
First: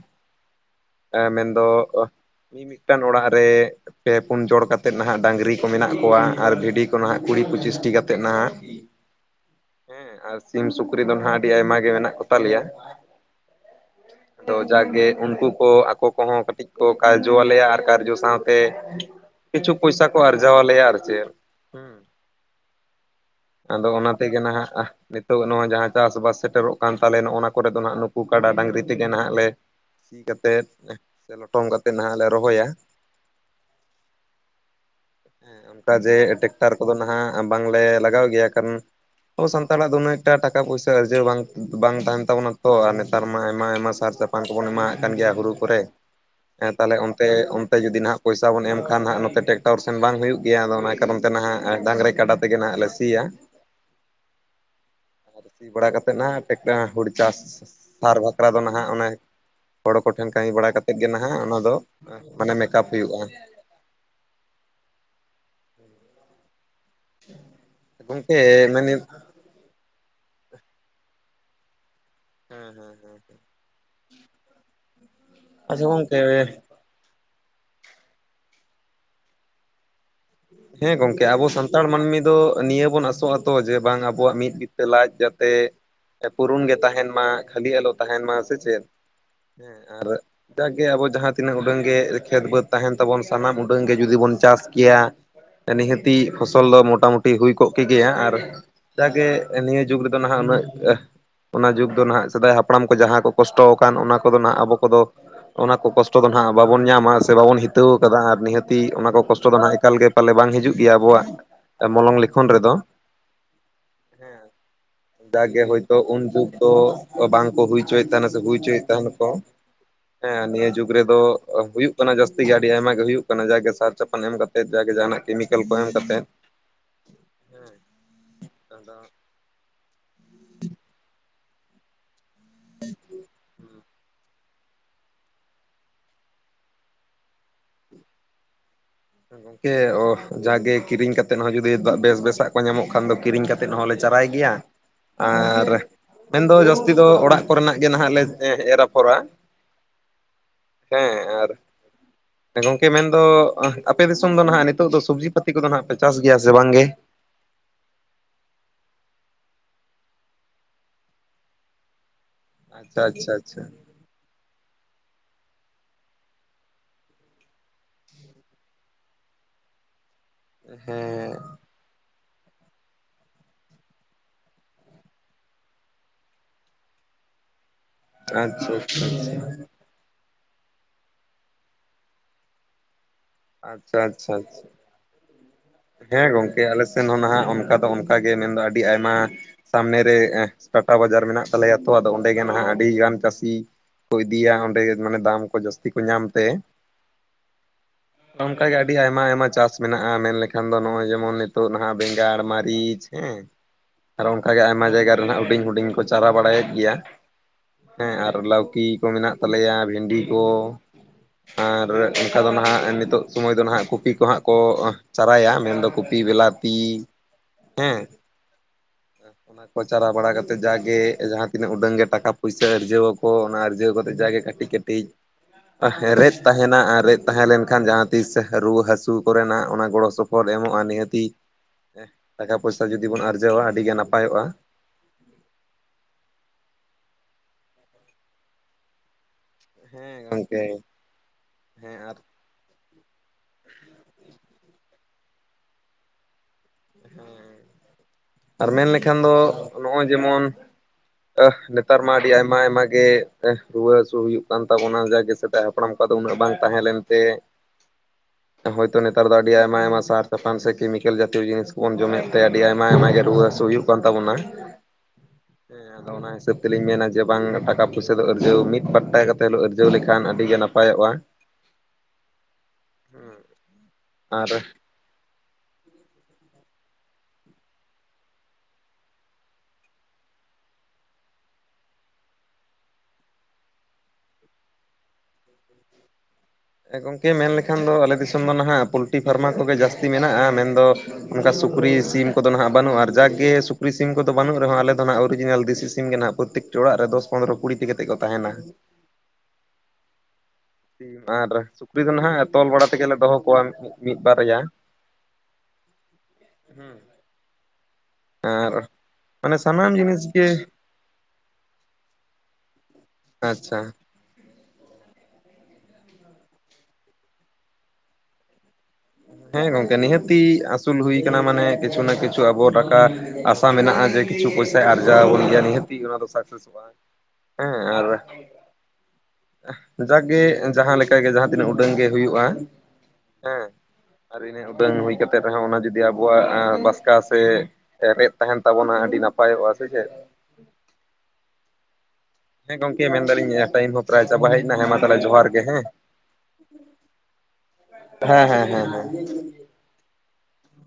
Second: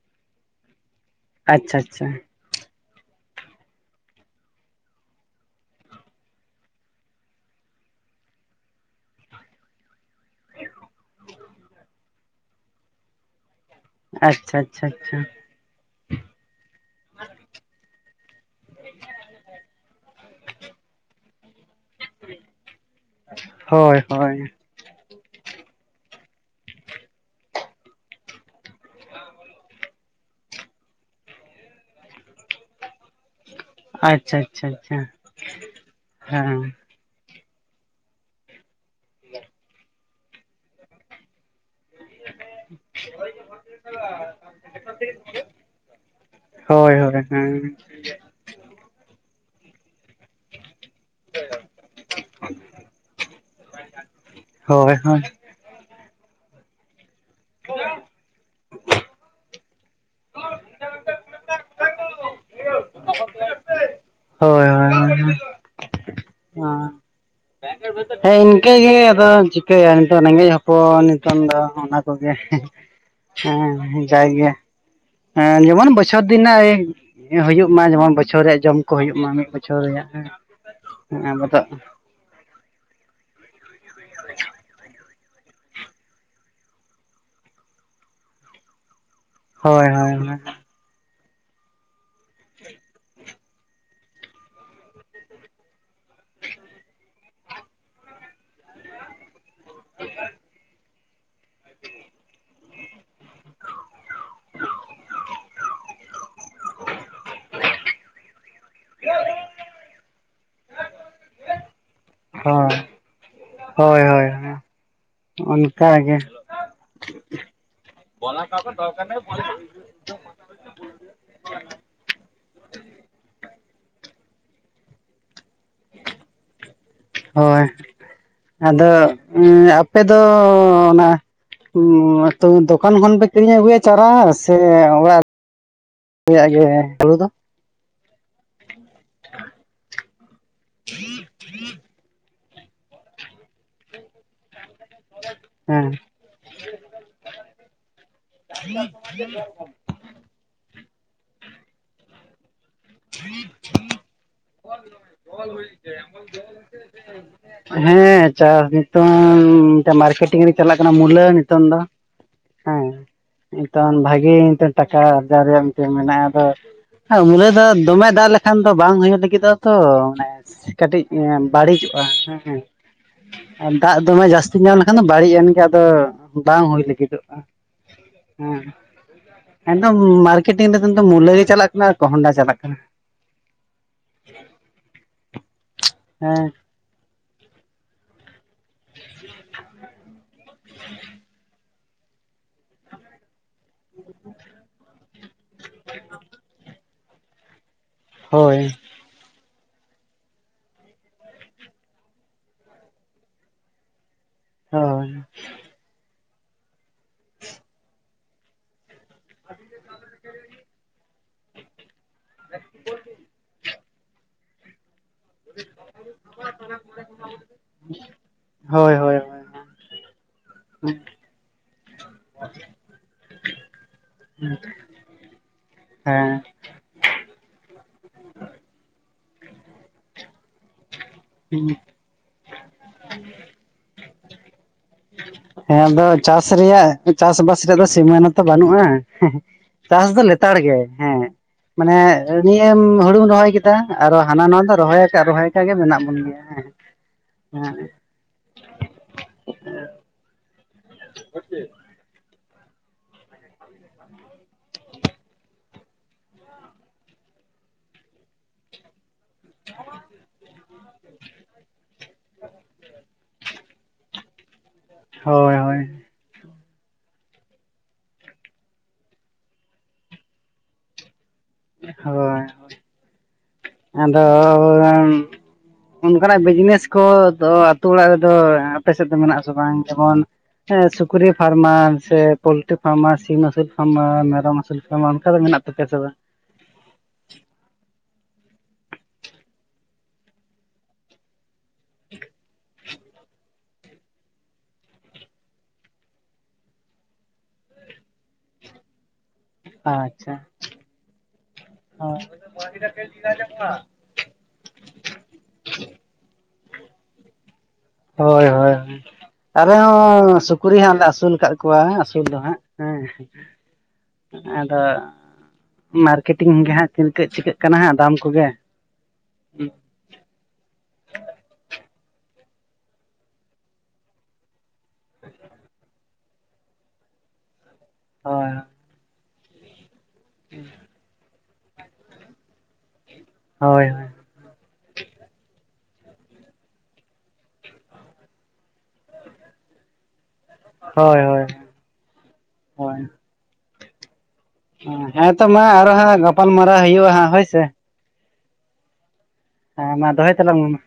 ᱢᱮᱱ ᱫᱚ ᱟᱪᱪᱷᱟ ᱟᱪᱪᱷᱟ ᱢᱤᱼᱢᱤᱫᱴᱟᱝ ᱚᱲᱟᱜ ᱨᱮ ᱯᱮ ᱯᱩᱱ ᱡᱚᱲ ᱠᱟᱛᱮᱫ ᱱᱟᱦᱟᱜ ᱰᱟᱝᱨᱤ ᱠᱚ ᱢᱮᱱᱟᱜ ᱠᱚᱣᱟ ᱟᱨ ᱵᱷᱤᱰᱤ ᱠᱚ ᱱᱟᱦᱟᱜ ᱠᱩᱲᱤ ᱯᱚᱸᱪᱤᱥᱴᱤ ᱠᱟᱛᱮᱫ ᱱᱟᱦᱟᱜ [inaudible] ᱦᱮᱸ ᱟᱨ ᱥᱤᱢ ᱥᱩᱠᱨᱤ ᱫᱚ ᱱᱟᱸᱜ ᱟᱹᱰᱤ ᱟᱭᱢᱟ ᱜᱮ ᱢᱮᱱᱟᱜ ᱠᱚ ᱛᱟᱞᱮᱭᱟ ᱟᱫᱚ ᱟᱪᱪᱷᱟ ᱟᱪᱪᱷᱟ ᱡᱟᱜᱮ ᱟᱪᱪᱷᱟ ᱩᱱᱠᱩ ᱠᱚ ᱟᱠᱚ ᱠᱚᱦᱚᱸ ᱠᱟᱹᱴᱤᱡ ᱠᱚ ᱠᱟᱨᱡᱚᱣᱟᱞᱮᱭᱟ ᱟᱨ ᱠᱟᱨᱡᱚ ᱥᱟᱶᱛᱮ ᱠᱤᱪᱷᱩ ᱯᱩᱭᱥᱟ ᱠᱚ ᱟᱨᱡᱟᱣᱟᱞᱮᱭᱟ ᱟᱨ ᱪᱮᱫ ᱦᱩᱸ ᱟᱫᱚ ᱦᱳᱭ ᱚᱱᱟ ᱦᱳᱭ ᱛᱮᱜᱮ ᱱᱟᱦᱟᱜ ᱛᱚᱜ ᱱᱚᱣᱟ ᱡᱟᱦᱟᱸ ᱪᱟᱥᱵᱟᱥ ᱥᱮᱴᱮᱨᱚᱜ ᱠᱟᱱ ᱛᱟᱞᱮ ᱱᱚᱣᱟ ᱱᱚᱜ ᱠᱚᱨᱮ ᱫᱚ ᱱᱟᱸᱜ ᱱᱩᱠᱩ ᱠᱟᱰᱟ ᱰᱟᱝᱨᱤ ᱛᱮᱜᱮ ᱱᱟᱦᱟᱜ ᱞᱮ ᱥᱤ ᱠᱟᱛᱮᱫ ᱞᱚᱴᱚᱢ ᱠᱟᱛᱮᱫ ᱱᱟᱦᱟᱜ ᱞᱮ ᱨᱚᱦᱚᱭᱟ᱾ ᱟᱪᱪᱷᱟ ᱟᱪᱪᱷᱟ ᱟᱪᱪᱷᱟ ᱟᱪᱪᱷᱟ᱾ ᱦᱮᱸ ᱚᱱᱠᱟ ᱡᱮ ᱴᱮᱠᱴᱟᱨ ᱠᱚᱫᱚ ᱱᱟᱦᱟᱜ ᱵᱟᱝᱞᱮ ᱞᱟᱜᱟᱣ ᱜᱮᱭᱟ ᱠᱟᱨᱚᱱ ᱟᱵᱚ ᱥᱟᱱᱛᱟᱲᱟᱜ ᱫᱚ ᱩᱱᱟᱹᱜ ᱮᱠᱴᱟ ᱴᱟᱠᱟ ᱯᱩᱭᱥᱟᱹ ᱟᱨᱡᱟᱹᱣ ᱵᱟᱝ ᱵᱟᱝ ᱛᱟᱦᱮᱱ ᱛᱟᱵᱚᱱᱟ ᱛᱚ ᱟᱨ ᱱᱮᱛᱟᱨ ᱢᱟ ᱟᱭᱢᱟ ᱟᱭᱢᱟ ᱥᱟᱨ ᱥᱟᱯᱟᱝ ᱠᱚᱵᱚᱱ ᱮᱢᱟᱜ ᱠᱟᱱ ᱜᱮᱭᱟ ᱦᱩᱲᱩ ᱠᱚᱨᱮ᱾ ᱦᱮᱸ ᱦᱳᱭ ᱛᱟᱦᱞᱮ ᱦᱳᱭ ᱚᱱᱛᱮ ᱚᱱᱛᱮ ᱦᱮᱸ ᱡᱩᱫᱤ ᱱᱟᱸᱜ ᱯᱚᱭᱥᱟ ᱵᱚᱱ ᱮᱢ ᱠᱷᱟᱱ ᱦᱟᱸᱜ ᱱᱚᱛᱮ [inaudible] ᱚᱨ ᱥᱮᱱ ᱵᱟᱝ ᱦᱩᱭᱩᱜ ᱜᱮᱭᱟ ᱟᱫᱚ ᱚᱱᱟ ᱠᱟᱨᱚᱱ ᱛᱮ ᱱᱟᱦᱟᱜ ᱰᱟᱝᱨᱤ ᱠᱟᱰᱟ ᱛᱮᱜᱮ ᱱᱟᱦᱟᱜ ᱞᱮ ᱥᱤᱭᱟ ᱦᱳᱭ ᱦᱳᱭ ᱟᱨ ᱵᱟᱲᱟ ᱠᱟᱛᱮᱫ ᱱᱟᱸᱜ [unintelligible] ᱦᱩᱲᱩ ᱪᱟᱥ ᱥᱟᱨ ᱵᱟᱠᱷᱨᱟ ᱫᱚ ᱱᱟᱦᱟᱜ ᱚᱱᱮ᱾ ᱦᱚᱲ ᱠᱚᱴᱷᱮᱱ ᱠᱟᱹᱢᱤ ᱵᱟᱲᱟ ᱠᱟᱛᱮᱜ ᱜᱮ ᱱᱟᱦᱟᱜ ᱚᱱᱟ ᱫᱚ ᱢᱟᱱᱮ ᱢᱮᱠᱟᱯ ᱦᱩᱭᱩᱜᱼᱟ ᱦᱳᱭ ᱦᱳᱭ᱾ [unintelligible] ᱜᱚᱝᱠᱮ ᱦᱮᱸ ᱤᱱᱠᱟᱹ ᱢᱮᱱ ᱜᱮ ᱦᱮᱸ ᱟᱫᱚ ᱪᱤᱠᱟᱹᱭᱟ ᱱᱤᱛᱚᱜ ᱨᱮᱸᱜᱮᱡ ᱦᱚᱯᱚᱱ ᱱᱤᱛᱚᱝ ᱫᱚ ᱚᱱᱟ ᱠᱚᱜᱮ ᱦᱮᱸ ᱦᱮᱸ ᱦᱮᱸ ᱡᱟᱭ ᱜᱮᱸ ᱟᱪᱪᱷᱟ ᱡᱮᱢᱚᱱ ᱜᱚᱝᱠᱮ ᱵᱚᱪᱷᱚᱨ ᱫᱤᱱ [inaudible] ᱦᱩᱭᱩᱜ ᱢᱟ ᱡᱮᱢᱚᱱ ᱵᱚᱪᱷᱚᱨ ᱨᱮᱭᱟᱜ ᱡᱚᱢ ᱠᱚ ᱦᱩᱭᱩᱜ ᱢᱟ ᱢᱤᱫ ᱵᱚᱪᱷᱚᱨ ᱨᱮᱭᱟᱜ ᱦᱮᱸ ᱦᱮᱸ ᱜᱚᱝᱠᱮ ᱟᱵᱚ ᱥᱟᱱᱛᱟᱲ ᱢᱟᱹᱱᱢᱤ ᱫᱚ ᱱᱤᱭᱟᱹ ᱵᱚᱱ ᱟᱥᱚᱜ ᱟᱛᱚ ᱡᱮ ᱵᱟᱝ ᱟᱵᱚᱣᱟᱜ ᱢᱤᱫ ᱠᱤᱛᱟᱹ ᱞᱟᱡ ᱡᱟᱛᱮ ᱯᱩᱨᱩᱱ ᱜᱮ ᱛᱟᱦᱮᱱ ᱢᱟ ᱠᱷᱟᱹᱞᱤ ᱟᱞᱚ ᱛᱟᱦᱮᱱ ᱢᱟ ᱥᱮ ᱪᱮᱫ ᱦᱮᱸ ᱦᱳᱭ ᱟᱨ ᱦᱳᱭ ᱡᱟ ᱟᱵᱚ ᱡᱟᱦᱟᱸ ᱛᱤᱱᱟᱹᱜ ᱩᱰᱟᱹᱝ ᱜᱮ ᱠᱷᱮᱛ ᱵᱟᱹᱫᱽ ᱛᱟᱦᱮᱱ ᱛᱟᱵᱚᱱ ᱥᱟᱱᱟᱢ ᱩᱰᱟᱹᱝ ᱜᱮ ᱡᱩᱫᱤ ᱵᱚᱱ ᱪᱟᱥ ᱠᱮᱭᱟ ᱱᱤᱦᱟᱹᱛᱤ ᱯᱷᱚᱥᱚᱞ ᱫᱚ ᱢᱳᱴᱟᱢᱩᱴᱤ ᱦᱩᱭ ᱠᱚᱜ ᱠᱮᱜ ᱜᱮᱭᱟ ᱟᱨ ᱡᱟᱜᱮ ᱱᱤᱭᱟᱹ ᱡᱩᱜᱽ ᱨᱮᱫᱚ ᱱᱟᱦᱟᱜ ᱩᱱᱟᱹᱜ ᱚᱱᱟ ᱡᱩᱜᱽ ᱫᱚ ᱱᱟᱦ ᱥᱮᱫᱟᱭ ᱦᱟᱯᱲᱟᱢ ᱠᱚ ᱡᱟᱦᱟᱸ ᱠᱚ ᱠᱚᱥᱴᱚ ᱠᱟᱱ ᱚᱱᱟ ᱠᱚᱫᱚ ᱱᱟᱸᱜ ᱟᱵᱚ ᱠᱚᱫᱚ ᱚᱱᱟ ᱠᱚ ᱠᱚᱥᱴᱚ ᱫᱚ ᱱᱟᱦᱟᱜ ᱵᱟᱵᱚᱱ ᱧᱟᱢᱟ ᱥᱮ ᱵᱟᱵᱚᱱ ᱦᱤᱛᱟᱹᱣ ᱠᱟᱫᱟ ᱟᱨ ᱱᱤᱦᱟᱹᱛ ᱛᱤ ᱚᱱᱟ ᱠᱚ ᱠᱚᱥᱴᱚ ᱫᱚ ᱱᱟᱸᱜ ᱮᱠᱟᱞᱜ ᱯᱟᱞᱮ ᱵᱟᱝ ᱦᱤᱡᱩᱜ ᱜᱮᱭᱟ ᱟᱵᱚᱣᱟᱜ ᱢᱚᱞᱚᱝ ᱞᱤᱠᱷᱚᱱ ᱨᱮᱫᱚ᱾ ᱦᱳᱭ ᱦᱳᱭ ᱦᱳᱭ᱾ ᱦᱮᱸ ᱡᱟᱜᱮ ᱚᱱᱠᱟ ᱦᱚᱭᱛᱳ ᱜᱮ ᱩᱱ ᱡᱩᱜᱽ ᱫᱚ ᱵᱟᱝ ᱠᱚ ᱦᱩᱭᱪᱚᱭᱮᱫ ᱛᱟᱦᱮᱱᱟ ᱥᱮ ᱦᱩᱭ ᱦᱚᱪᱚᱭᱮᱫ ᱛᱟᱦᱮᱱᱟᱠᱚ ᱦᱮᱸ ᱱᱤᱭᱟᱹ ᱡᱩᱜᱽ ᱨᱮᱫᱚ ᱦᱩᱭᱩᱜ ᱠᱟᱱᱟ ᱡᱟᱹᱥᱛᱤ ᱜᱮ ᱟᱹᱰᱤ ᱟᱭᱢᱟ ᱜᱮ ᱦᱩᱭᱩᱜ ᱠᱟᱱᱟ ᱡᱟᱜᱮ ᱥᱟᱨ ᱪᱟᱯᱟᱱ ᱮᱢ ᱠᱟᱛᱮᱜ ᱡᱟᱜᱮ ᱡᱟᱦᱟᱱᱟᱜ ᱠᱮᱢᱤᱠᱟᱹᱞ ᱠᱚ ᱮᱢ ᱠᱟᱛᱮᱫ ᱦᱳᱭ ᱟᱫᱚ ᱟᱯᱮ ᱫᱚ ᱚᱱᱟ ᱛᱚ ᱫᱚᱠᱟᱱ ᱠᱷᱚᱱ ᱯᱮ ᱠᱤᱨᱤᱧ ᱟᱹᱜᱩᱭᱟ ᱪᱟᱨᱟ ᱥᱮ ᱚᱲᱟᱜ ᱤᱭᱟᱹ [inaudible] ᱫᱚ ᱱᱚᱝᱠᱮ ᱡᱟᱜᱮ ᱠᱤᱨᱤᱧ ᱠᱟᱛᱮᱜ ᱦᱚᱸ ᱡᱩᱫᱤ [inaudible] ᱵᱮᱥ ᱵᱮᱥᱟᱜ ᱠᱚ ᱧᱟᱢᱚᱜ ᱠᱷᱟᱱ ᱫᱚ ᱠᱤᱨᱤᱧ ᱠᱟᱛᱮᱫ ᱦᱚᱸᱞᱮ ᱪᱟᱨᱟᱭ ᱜᱮᱭᱟ ᱟᱨ ᱦᱮᱸ ᱢᱮᱱᱫᱚ ᱡᱟᱹᱥᱛᱤ ᱫᱚ ᱚᱲᱟᱜ ᱠᱚᱨᱮᱱᱟᱜ ᱜᱮ ᱱᱟᱦᱟᱜ ᱞᱮ ᱮᱨᱟ ᱯᱷᱚᱨᱟ᱾ ᱦᱮᱸ ᱟᱨ ᱜᱚᱝᱠᱮ ᱢᱮᱱᱫᱚ ᱟᱯᱮ ᱫᱤᱥᱚᱢ ᱫᱚ ᱱᱟᱦᱟᱜ ᱱᱤᱛ ᱱᱤᱛᱚᱜ ᱫᱚ ᱥᱚᱵᱽᱡᱤ ᱯᱟᱹᱛᱤ ᱠᱚᱫᱚ ᱦᱟᱸᱜ ᱯᱮ ᱪᱟᱥ ᱜᱮᱭᱟ ᱥᱮ ᱵᱟᱝᱜᱮ? ᱦᱮᱸ ᱪᱟᱥ ᱱᱤᱛᱚᱝ ᱢᱟᱨᱠᱮᱴᱤᱝ ᱨᱮ ᱪᱟᱞᱟᱜ ᱠᱟᱱᱟ ᱢᱩᱞᱟᱹ ᱱᱤᱛᱚᱝ ᱫᱚ [inaudible] ᱦᱮᱸ ᱟᱪᱪᱷᱟ ᱟᱪᱪᱷᱟ ᱤᱛᱚᱱ ᱵᱷᱟᱜᱤ [unintelligible] ᱴᱟᱠᱟ ᱟᱨᱡᱟᱣ ᱨᱮᱭᱟᱜ ᱢᱤᱫᱴᱤᱝ ᱢᱮᱱᱟᱜᱼᱟ ᱟᱫᱚ ᱢᱩᱞᱟᱹ ᱫᱟᱜ ᱫᱚᱢᱮ ᱫᱟᱜ ᱞᱮᱠᱷᱟᱱ ᱫᱚ ᱵᱟᱝ ᱦᱩᱭᱩᱜ ᱞᱟᱹᱜᱤᱫ ᱫᱚ ᱛᱚ ᱢᱟᱱᱮ ᱠᱟᱹᱴᱤᱡ ᱦᱮᱸ ᱵᱟᱹᱲᱤᱡᱚᱜᱼᱟ ᱦᱮᱸ᱾ ᱫᱟᱜ ᱫᱚᱢᱮ ᱡᱟᱹᱥᱛᱤ ᱧᱟᱢ ᱞᱮᱠᱷᱟᱱ ᱫᱚ ᱵᱟᱹᱲᱤᱡ ᱮᱱ ᱜᱮ ᱟᱫᱚ ᱵᱟᱝ ᱦᱩᱭ ᱞᱟᱹᱜᱤᱫᱚᱜᱼᱟ ᱟᱪᱪᱷᱟ ᱦᱮᱸ ᱟᱪᱪᱷᱟ ᱟᱪᱪᱷᱟ᱾ ᱢᱟᱨᱠᱮᱴᱤᱝ ᱨᱮᱫᱚ ᱢᱩᱞᱟᱹ ᱜᱮ ᱪᱟᱞᱟᱜ ᱠᱟᱱᱟ ᱟᱨ ᱠᱚᱦᱚᱰᱟ ᱪᱟᱞᱟᱜ ᱠᱟᱱᱟ᱾ ᱟᱪᱪᱷᱟ ᱟᱪᱪᱷᱟ ᱟᱪᱪᱷᱟ ᱦᱮᱸ ᱜᱚᱝᱠᱮ ᱟᱞᱮ ᱥᱮᱱ ᱦᱚᱸ ᱱᱟᱦᱟᱜ ᱚᱱᱠᱟ ᱫᱚ ᱚᱱᱠᱟ ᱜᱮ ᱢᱮᱱᱫᱚ ᱟᱹᱰᱤ ᱟᱭᱢᱟ ᱥᱟᱢᱱᱮ ᱨᱮ ᱴᱟᱴᱟ ᱵᱟᱡᱟᱨ ᱢᱮᱱᱟᱜ ᱛᱟᱞᱮᱭᱟ ᱛᱚ ᱟᱫᱚ ᱚᱸᱰᱮ ᱜᱮ ᱱᱟᱦᱟᱜ ᱟᱹᱰᱤᱜᱟᱱ ᱪᱟᱹᱥᱤ ᱠᱚ ᱤᱫᱤᱭᱟ ᱚᱸᱰᱮ ᱢᱟᱱᱮ ᱫᱟᱢ ᱠᱚ ᱡᱟᱹᱥᱛᱤ ᱠᱚ ᱧᱟᱢ ᱛᱮ ᱦᱳᱭ ᱚᱱᱠᱟᱜᱮ ᱟᱹᱰᱤ ᱟᱭᱢᱟ ᱟᱭᱢᱟ ᱪᱟᱥ ᱢᱮᱱᱟᱜᱼᱟ ᱢᱮᱱᱞᱮ ᱮᱱᱠᱷᱟᱱ ᱫᱚ ᱱᱚᱜᱼᱚᱭ ᱡᱮᱢᱚᱱ ᱱᱤᱛᱚᱜ ᱱᱟᱦᱟᱜ ᱵᱮᱸᱜᱟᱲ ᱢᱟᱨᱟᱹᱨᱤᱪ ᱦᱮᱸ ᱟᱨ ᱚᱱᱠᱟ ᱜᱮ ᱟᱭᱢᱟ ᱦᱳᱭ ᱡᱟᱭᱜᱟ ᱨᱮᱱᱟᱜ ᱦᱩᱰᱤᱧ ᱦᱩᱰᱤᱧ ᱠᱚ ᱪᱟᱨᱟ ᱵᱟᱲᱟᱭᱮᱫ ᱜᱮᱭᱟ ᱦᱮ [inaudible] ᱦᱮᱸ ᱟᱨ ᱞᱟᱹᱣᱠᱤ ᱠᱚ ᱢᱮᱱᱟᱜ ᱛᱟᱞᱮᱭᱟ ᱵᱷᱮᱱᱰᱤ ᱠᱚ ᱟᱨ ᱟᱫᱚ ᱱᱟᱦᱟᱜ ᱱᱤᱛᱚᱜ ᱥᱚᱢᱚᱭ ᱫᱚ ᱱᱟᱦᱟᱜ ᱠᱚᱯᱤ ᱠᱚᱦᱟᱸᱜ ᱠᱚ ᱪᱟᱨᱟᱭᱟ ᱢᱮᱱᱫᱚ ᱠᱩᱯᱤ ᱵᱤᱞᱟᱛᱤ ᱦᱮᱸ ᱦᱳᱭ ᱦᱳᱭ ᱚᱱᱟ ᱠᱚ ᱪᱟᱞᱟᱣ ᱵᱟᱲᱟ ᱠᱟᱛᱮᱮᱫ ᱪᱟᱨᱟ ᱵᱟᱲᱟ ᱠᱟᱛᱮ ᱡᱟᱜᱮ ᱡᱟᱦᱟᱸ ᱛᱤᱱᱟᱹᱜ ᱩᱰᱟᱹᱝ ᱜᱮ ᱴᱟᱠᱟ ᱯᱩᱭᱥᱟᱹ ᱟᱨᱡᱟᱹᱣ ᱟᱠᱚ ᱚᱱᱟ ᱟᱨᱡᱟᱹᱣ ᱠᱟᱛᱮ ᱡᱟᱜᱮ ᱠᱟᱹᱴᱤᱡ ᱠᱟᱹᱴᱤᱡ ᱦᱮᱨᱮᱫ ᱛᱟᱦᱮᱸ ᱦᱮᱱᱟᱜ ᱟ ᱨᱮᱫ ᱛᱟᱦᱮᱸ ᱞᱮᱱᱠᱷᱟᱱ ᱡᱟᱦᱟᱸ ᱛᱤᱥ ᱨᱩᱣᱟᱹ ᱦᱟᱹᱥᱩ ᱠᱚᱨᱮᱱᱟᱜ ᱚᱱᱟ ᱜᱚᱲᱚ ᱥᱚᱯᱚᱦᱚᱫ ᱮᱢᱚᱜᱼᱟ ᱱᱤᱦᱟᱹᱛᱤ ᱦᱩᱸ ᱴᱟᱠᱟ ᱯᱚᱭᱥᱟ ᱡᱩᱫᱤ ᱵᱚᱱ ᱟᱨᱡᱟᱣᱟ ᱟᱹᱰᱤ ᱜᱮ ᱱᱟᱯᱟᱭᱚᱜᱼᱟ᱾ ᱦᱮᱸ ᱟᱫᱚ ᱪᱟᱥ ᱨᱮᱭᱟᱜ ᱪᱟᱥᱵᱟᱥ ᱨᱮ ᱫᱚ ᱥᱤᱢᱟᱹ ᱢᱟᱛᱚ ᱵᱟᱹᱱᱩᱜᱼᱟ᱾ ᱪᱟᱥ ᱦᱮᱸ ᱫᱚ ᱞᱮᱛᱟᱲ ᱜᱚᱝᱠᱮ ᱜᱮ ᱦᱮᱸ ᱦᱮᱸ ᱢᱟᱱᱮ ᱟᱨ ᱱᱤᱭᱟᱹᱢ ᱦᱩᱲᱩᱢ ᱨᱚᱦᱚᱭ ᱠᱮᱫᱟ ᱟᱨᱚ ᱦᱟᱱᱟ ᱱᱚᱣᱟ ᱫᱚ ᱨᱚᱦᱚᱭ ᱟᱠᱟᱫ ᱨᱚᱦᱚᱭ ᱟᱠᱟ ᱜᱮ ᱢᱮᱱᱟᱜ ᱵᱚᱱ ᱜᱮᱭᱟ ᱦᱮᱸ ᱦᱮᱸ ᱦᱮ ᱟᱨ ᱢᱮᱱ ᱞᱮᱠᱷᱟᱱ ᱫᱚ ᱱᱚᱜᱼᱚᱭ ᱡᱮᱢᱚᱱ ᱱᱮᱛᱟᱨ ᱢᱟ ᱟᱹᱰᱤ ᱟᱭᱢᱟ ᱟᱭᱢᱟ ᱜᱮ ᱨᱩᱣᱟᱹ ᱦᱟᱹᱥᱩ ᱦᱩᱭᱩᱜ ᱠᱟᱱ ᱛᱟᱵᱚᱱᱟ ᱡᱟᱜᱮ ᱥᱮᱫᱟᱭ ᱦᱟᱯᱲᱟᱢ ᱠᱚᱣᱟᱜ ᱫᱚ ᱩᱱᱟᱹᱜ ᱵᱟᱝ ᱛᱟᱦᱮᱸ ᱞᱮᱱᱛᱮ ᱦᱳᱭᱛᱚ ᱱᱮᱛᱟᱨ ᱫᱚ ᱟᱹᱰᱤ ᱟᱭᱢᱟ ᱟᱭᱢᱟ ᱥᱟᱨᱯᱟᱱ ᱥᱮ ᱠᱮᱢᱤᱠᱮᱞ ᱡᱟᱛᱤᱭᱚ ᱡᱤᱱᱤᱥ ᱵᱚᱱ ᱡᱚᱢᱮᱫ ᱛᱮ ᱟᱹᱰᱤ ᱟᱭᱢᱟ ᱟᱭᱢᱟ ᱜᱮ ᱨᱩᱣᱟᱹ ᱦᱟᱹᱥᱩ ᱦᱩᱭᱩᱜ ᱠᱟᱱ ᱛᱟᱵᱚᱱᱟ ᱦᱳᱭ ᱦᱳᱭ ᱦᱮᱸ ᱟᱫᱚ ᱚᱱᱟ ᱦᱤᱥᱟᱹᱵ ᱛᱮ ᱛᱮᱞᱤᱧ ᱢᱮᱱᱟ ᱡᱮ ᱵᱟᱝ ᱴᱟᱠᱟ ᱯᱩᱭᱥᱟᱹ ᱫᱚ ᱟᱨᱡᱟᱹᱣ ᱢᱤᱫ ᱵᱟᱴ ᱴᱟᱠᱟ ᱠᱟᱛᱮᱫ ᱟᱨᱡᱟᱹᱣ ᱞᱮᱠᱷᱟᱱ ᱟᱹᱰᱤᱜᱮ ᱱᱟᱯᱟᱭᱚᱜᱼᱟ ᱦᱳᱭ [inaudible] ᱟᱫᱚ ᱟᱨ [inaudible] ᱚᱱᱠᱟᱱᱟᱜ ᱵᱤᱡᱽᱱᱮᱥ ᱠᱚ ᱫᱚ ᱟᱹᱛᱩ ᱚᱲᱟᱜ ᱨᱮᱫᱚ ᱟᱯᱮ ᱥᱮᱫ ᱫᱚ ᱢᱮᱱᱟᱜ ᱟᱥᱮ ᱵᱟᱝ ᱡᱮᱢᱚᱱ ᱦᱮᱸ ᱥᱩᱠᱨᱤ ᱯᱷᱟᱨᱢᱟ ᱥᱮ ᱯᱳᱚᱞᱴᱨᱤ ᱯᱷᱟᱨᱢᱟ ᱥᱤᱢ ᱟᱹᱥᱩᱞ ᱯᱷᱟᱨᱢᱟ ᱢᱮᱨᱚᱢ ᱟᱹᱥᱩᱞ ᱯᱷᱟᱨᱢᱟ ᱚᱱᱠᱟ ᱫᱚ ᱢᱮᱱᱟᱜ ᱮ ᱛᱚᱵᱮ [unintelligible] ᱦᱸ ᱜᱚᱢᱠᱮ ᱢᱮᱱ ᱞᱮᱠᱷᱟᱱ ᱫᱚ ᱟᱞᱮ ᱫᱤᱥᱚᱢ ᱫᱚ ᱱᱟᱦᱟᱜ ᱯᱳᱞᱴᱤ ᱯᱷᱟᱨᱢᱟ ᱠᱚᱜᱮ ᱡᱟᱹᱥᱛᱤ ᱢᱮᱱᱟᱜᱼᱟ ᱢᱮᱱᱫᱚ ᱚᱱᱠᱟ ᱥᱩᱠᱨᱤ ᱥᱤᱢ ᱠᱚᱫᱚ ᱦᱟᱸᱜ ᱵᱟᱹᱱᱩᱜᱼᱟ ᱟᱨ ᱡᱟᱜᱠᱮ ᱥᱩᱠᱨᱤ ᱥᱤᱢ ᱠᱚᱫᱚ ᱵᱟᱹᱱᱩᱜ ᱨᱮᱦᱚᱸ ᱟᱞᱮ ᱫᱚ ᱦᱟᱸᱜ ᱚᱨᱤᱡᱤᱱᱟᱞ ᱫᱮᱥᱤ ᱥᱤᱢ ᱜᱮ ᱱᱟᱦᱟᱸᱜ ᱯᱩᱛ ᱯᱨᱚᱛᱮᱠᱴᱤ ᱚᱲᱟᱜ ᱨᱮ ᱫᱚᱥ ᱯᱚᱸᱫᱽᱨᱚ ᱠᱩᱲᱤᱴᱤ ᱠᱟᱛᱮᱫ ᱠᱚ ᱛᱟᱦᱮᱸᱱᱟ ᱟᱻᱪᱪᱷᱟ ᱟᱨ ᱥᱩᱠᱨᱤ ᱫᱚ ᱱᱟᱦᱟᱜ ᱛᱚᱞ ᱵᱟᱲᱟ ᱛᱮᱜᱮᱞᱮ ᱫᱚᱦᱚ ᱠᱚᱣᱟ ᱢᱤᱫ ᱵᱟᱨᱭᱟ ᱦᱩᱸ ᱦᱳᱭ ᱦᱳᱭ ᱟᱞᱮᱦᱚ ᱡᱤᱱᱤᱥ ᱜᱮ ᱥᱩᱠᱨᱤ ᱦᱟᱸᱜ ᱞᱮ ᱟᱹᱥᱩᱞ ᱠᱟᱫ ᱠᱚᱣᱟ ᱟᱹᱥᱩᱞ ᱫᱚ ᱦᱟᱸᱜ ᱦᱮᱸ ᱟᱪᱪᱷᱟ ᱟᱫᱚ ᱢᱟᱨᱠᱮᱴᱤᱝ ᱜᱮ ᱦᱟᱸᱜ ᱤᱱᱠᱟᱹ ᱪᱤᱠᱟᱹᱜ ᱠᱟᱱᱟ ᱦᱟᱸᱜ ᱫᱟᱢ ᱠᱚᱜᱮ ᱦᱮᱸ ᱜᱚᱝᱠᱮ ᱱᱤᱦᱟᱹᱛᱤ ᱟᱹᱥᱩᱞ ᱦᱩᱭᱠᱟᱱᱟ ᱢᱟᱱᱮ ᱠᱤᱪᱷᱩ ᱱᱟ ᱠᱤᱪᱷᱩ ᱟᱵᱚ ᱴᱟᱠᱟ ᱟᱥᱟ ᱢᱮᱱᱟᱜᱼᱟ ᱡᱮ ᱠᱤᱪᱷᱩ ᱯᱚᱭᱥᱟᱭ ᱟᱨᱡᱟᱣ ᱟᱵᱚᱱ ᱜᱮᱭᱟ ᱱᱤᱦᱟᱹᱛᱤ ᱱᱚᱣᱟ ᱫᱚ ᱥᱟᱠᱥᱮᱥᱚᱜᱼᱟ ᱦᱮᱸ ᱟᱨ ᱦᱳᱭ ᱡᱟᱜᱮ ᱡᱟᱦᱟᱸᱞᱮᱠᱟ ᱜᱮ ᱡᱟᱦᱟᱸ ᱛᱤᱱᱟᱹᱜ ᱩᱰᱟᱹᱝ ᱜᱮ ᱦᱩᱭᱩᱜᱼᱟ ᱦᱮᱸ ᱦᱳᱭ ᱟᱨ ᱤᱱᱟᱹ ᱩᱰᱟᱹᱝ ᱦᱩᱭ ᱠᱟᱛᱮᱜ ᱨᱮᱦᱚᱸ ᱚᱱᱟ ᱡᱩᱫᱤ ᱟᱵᱚᱣᱟᱜ ᱵᱟᱥᱠᱟ ᱥᱮ ᱯᱡ [unintelligible] ᱛᱟᱦᱮᱸᱱ ᱛᱟᱵᱚᱱᱟ ᱟᱹᱰᱤ ᱱᱟᱯᱟᱭᱚᱜᱼᱟ ᱥᱮ ᱪᱮᱫ ᱦᱚᱭ ᱦᱚᱭ ᱦᱮᱸᱜᱚᱝᱠᱮ ᱢᱮᱱ ᱫᱟᱞᱤᱧ ᱴᱟᱭᱤᱢ ᱯᱨᱟᱭ ᱪᱟᱵᱟ ᱦᱮᱡᱱᱟ [inaudible] ᱦᱮᱸᱛᱚ ᱢᱟ ᱟᱨᱚ ᱦᱟᱸᱜ ᱜᱟᱯᱟᱞ ᱢᱟᱨᱟᱣ ᱦᱩᱭᱩᱜᱼᱟ ᱦᱟᱸᱜ ᱦᱳᱭ ᱥᱮ ᱦᱮᱸ ᱦᱮᱸ ᱦᱮᱸ ᱦᱮᱸ ᱦᱮᱸ ᱢᱟ ᱫᱚᱦᱚᱭ ᱛᱟᱞᱟᱝ ᱢᱮ ᱢᱟ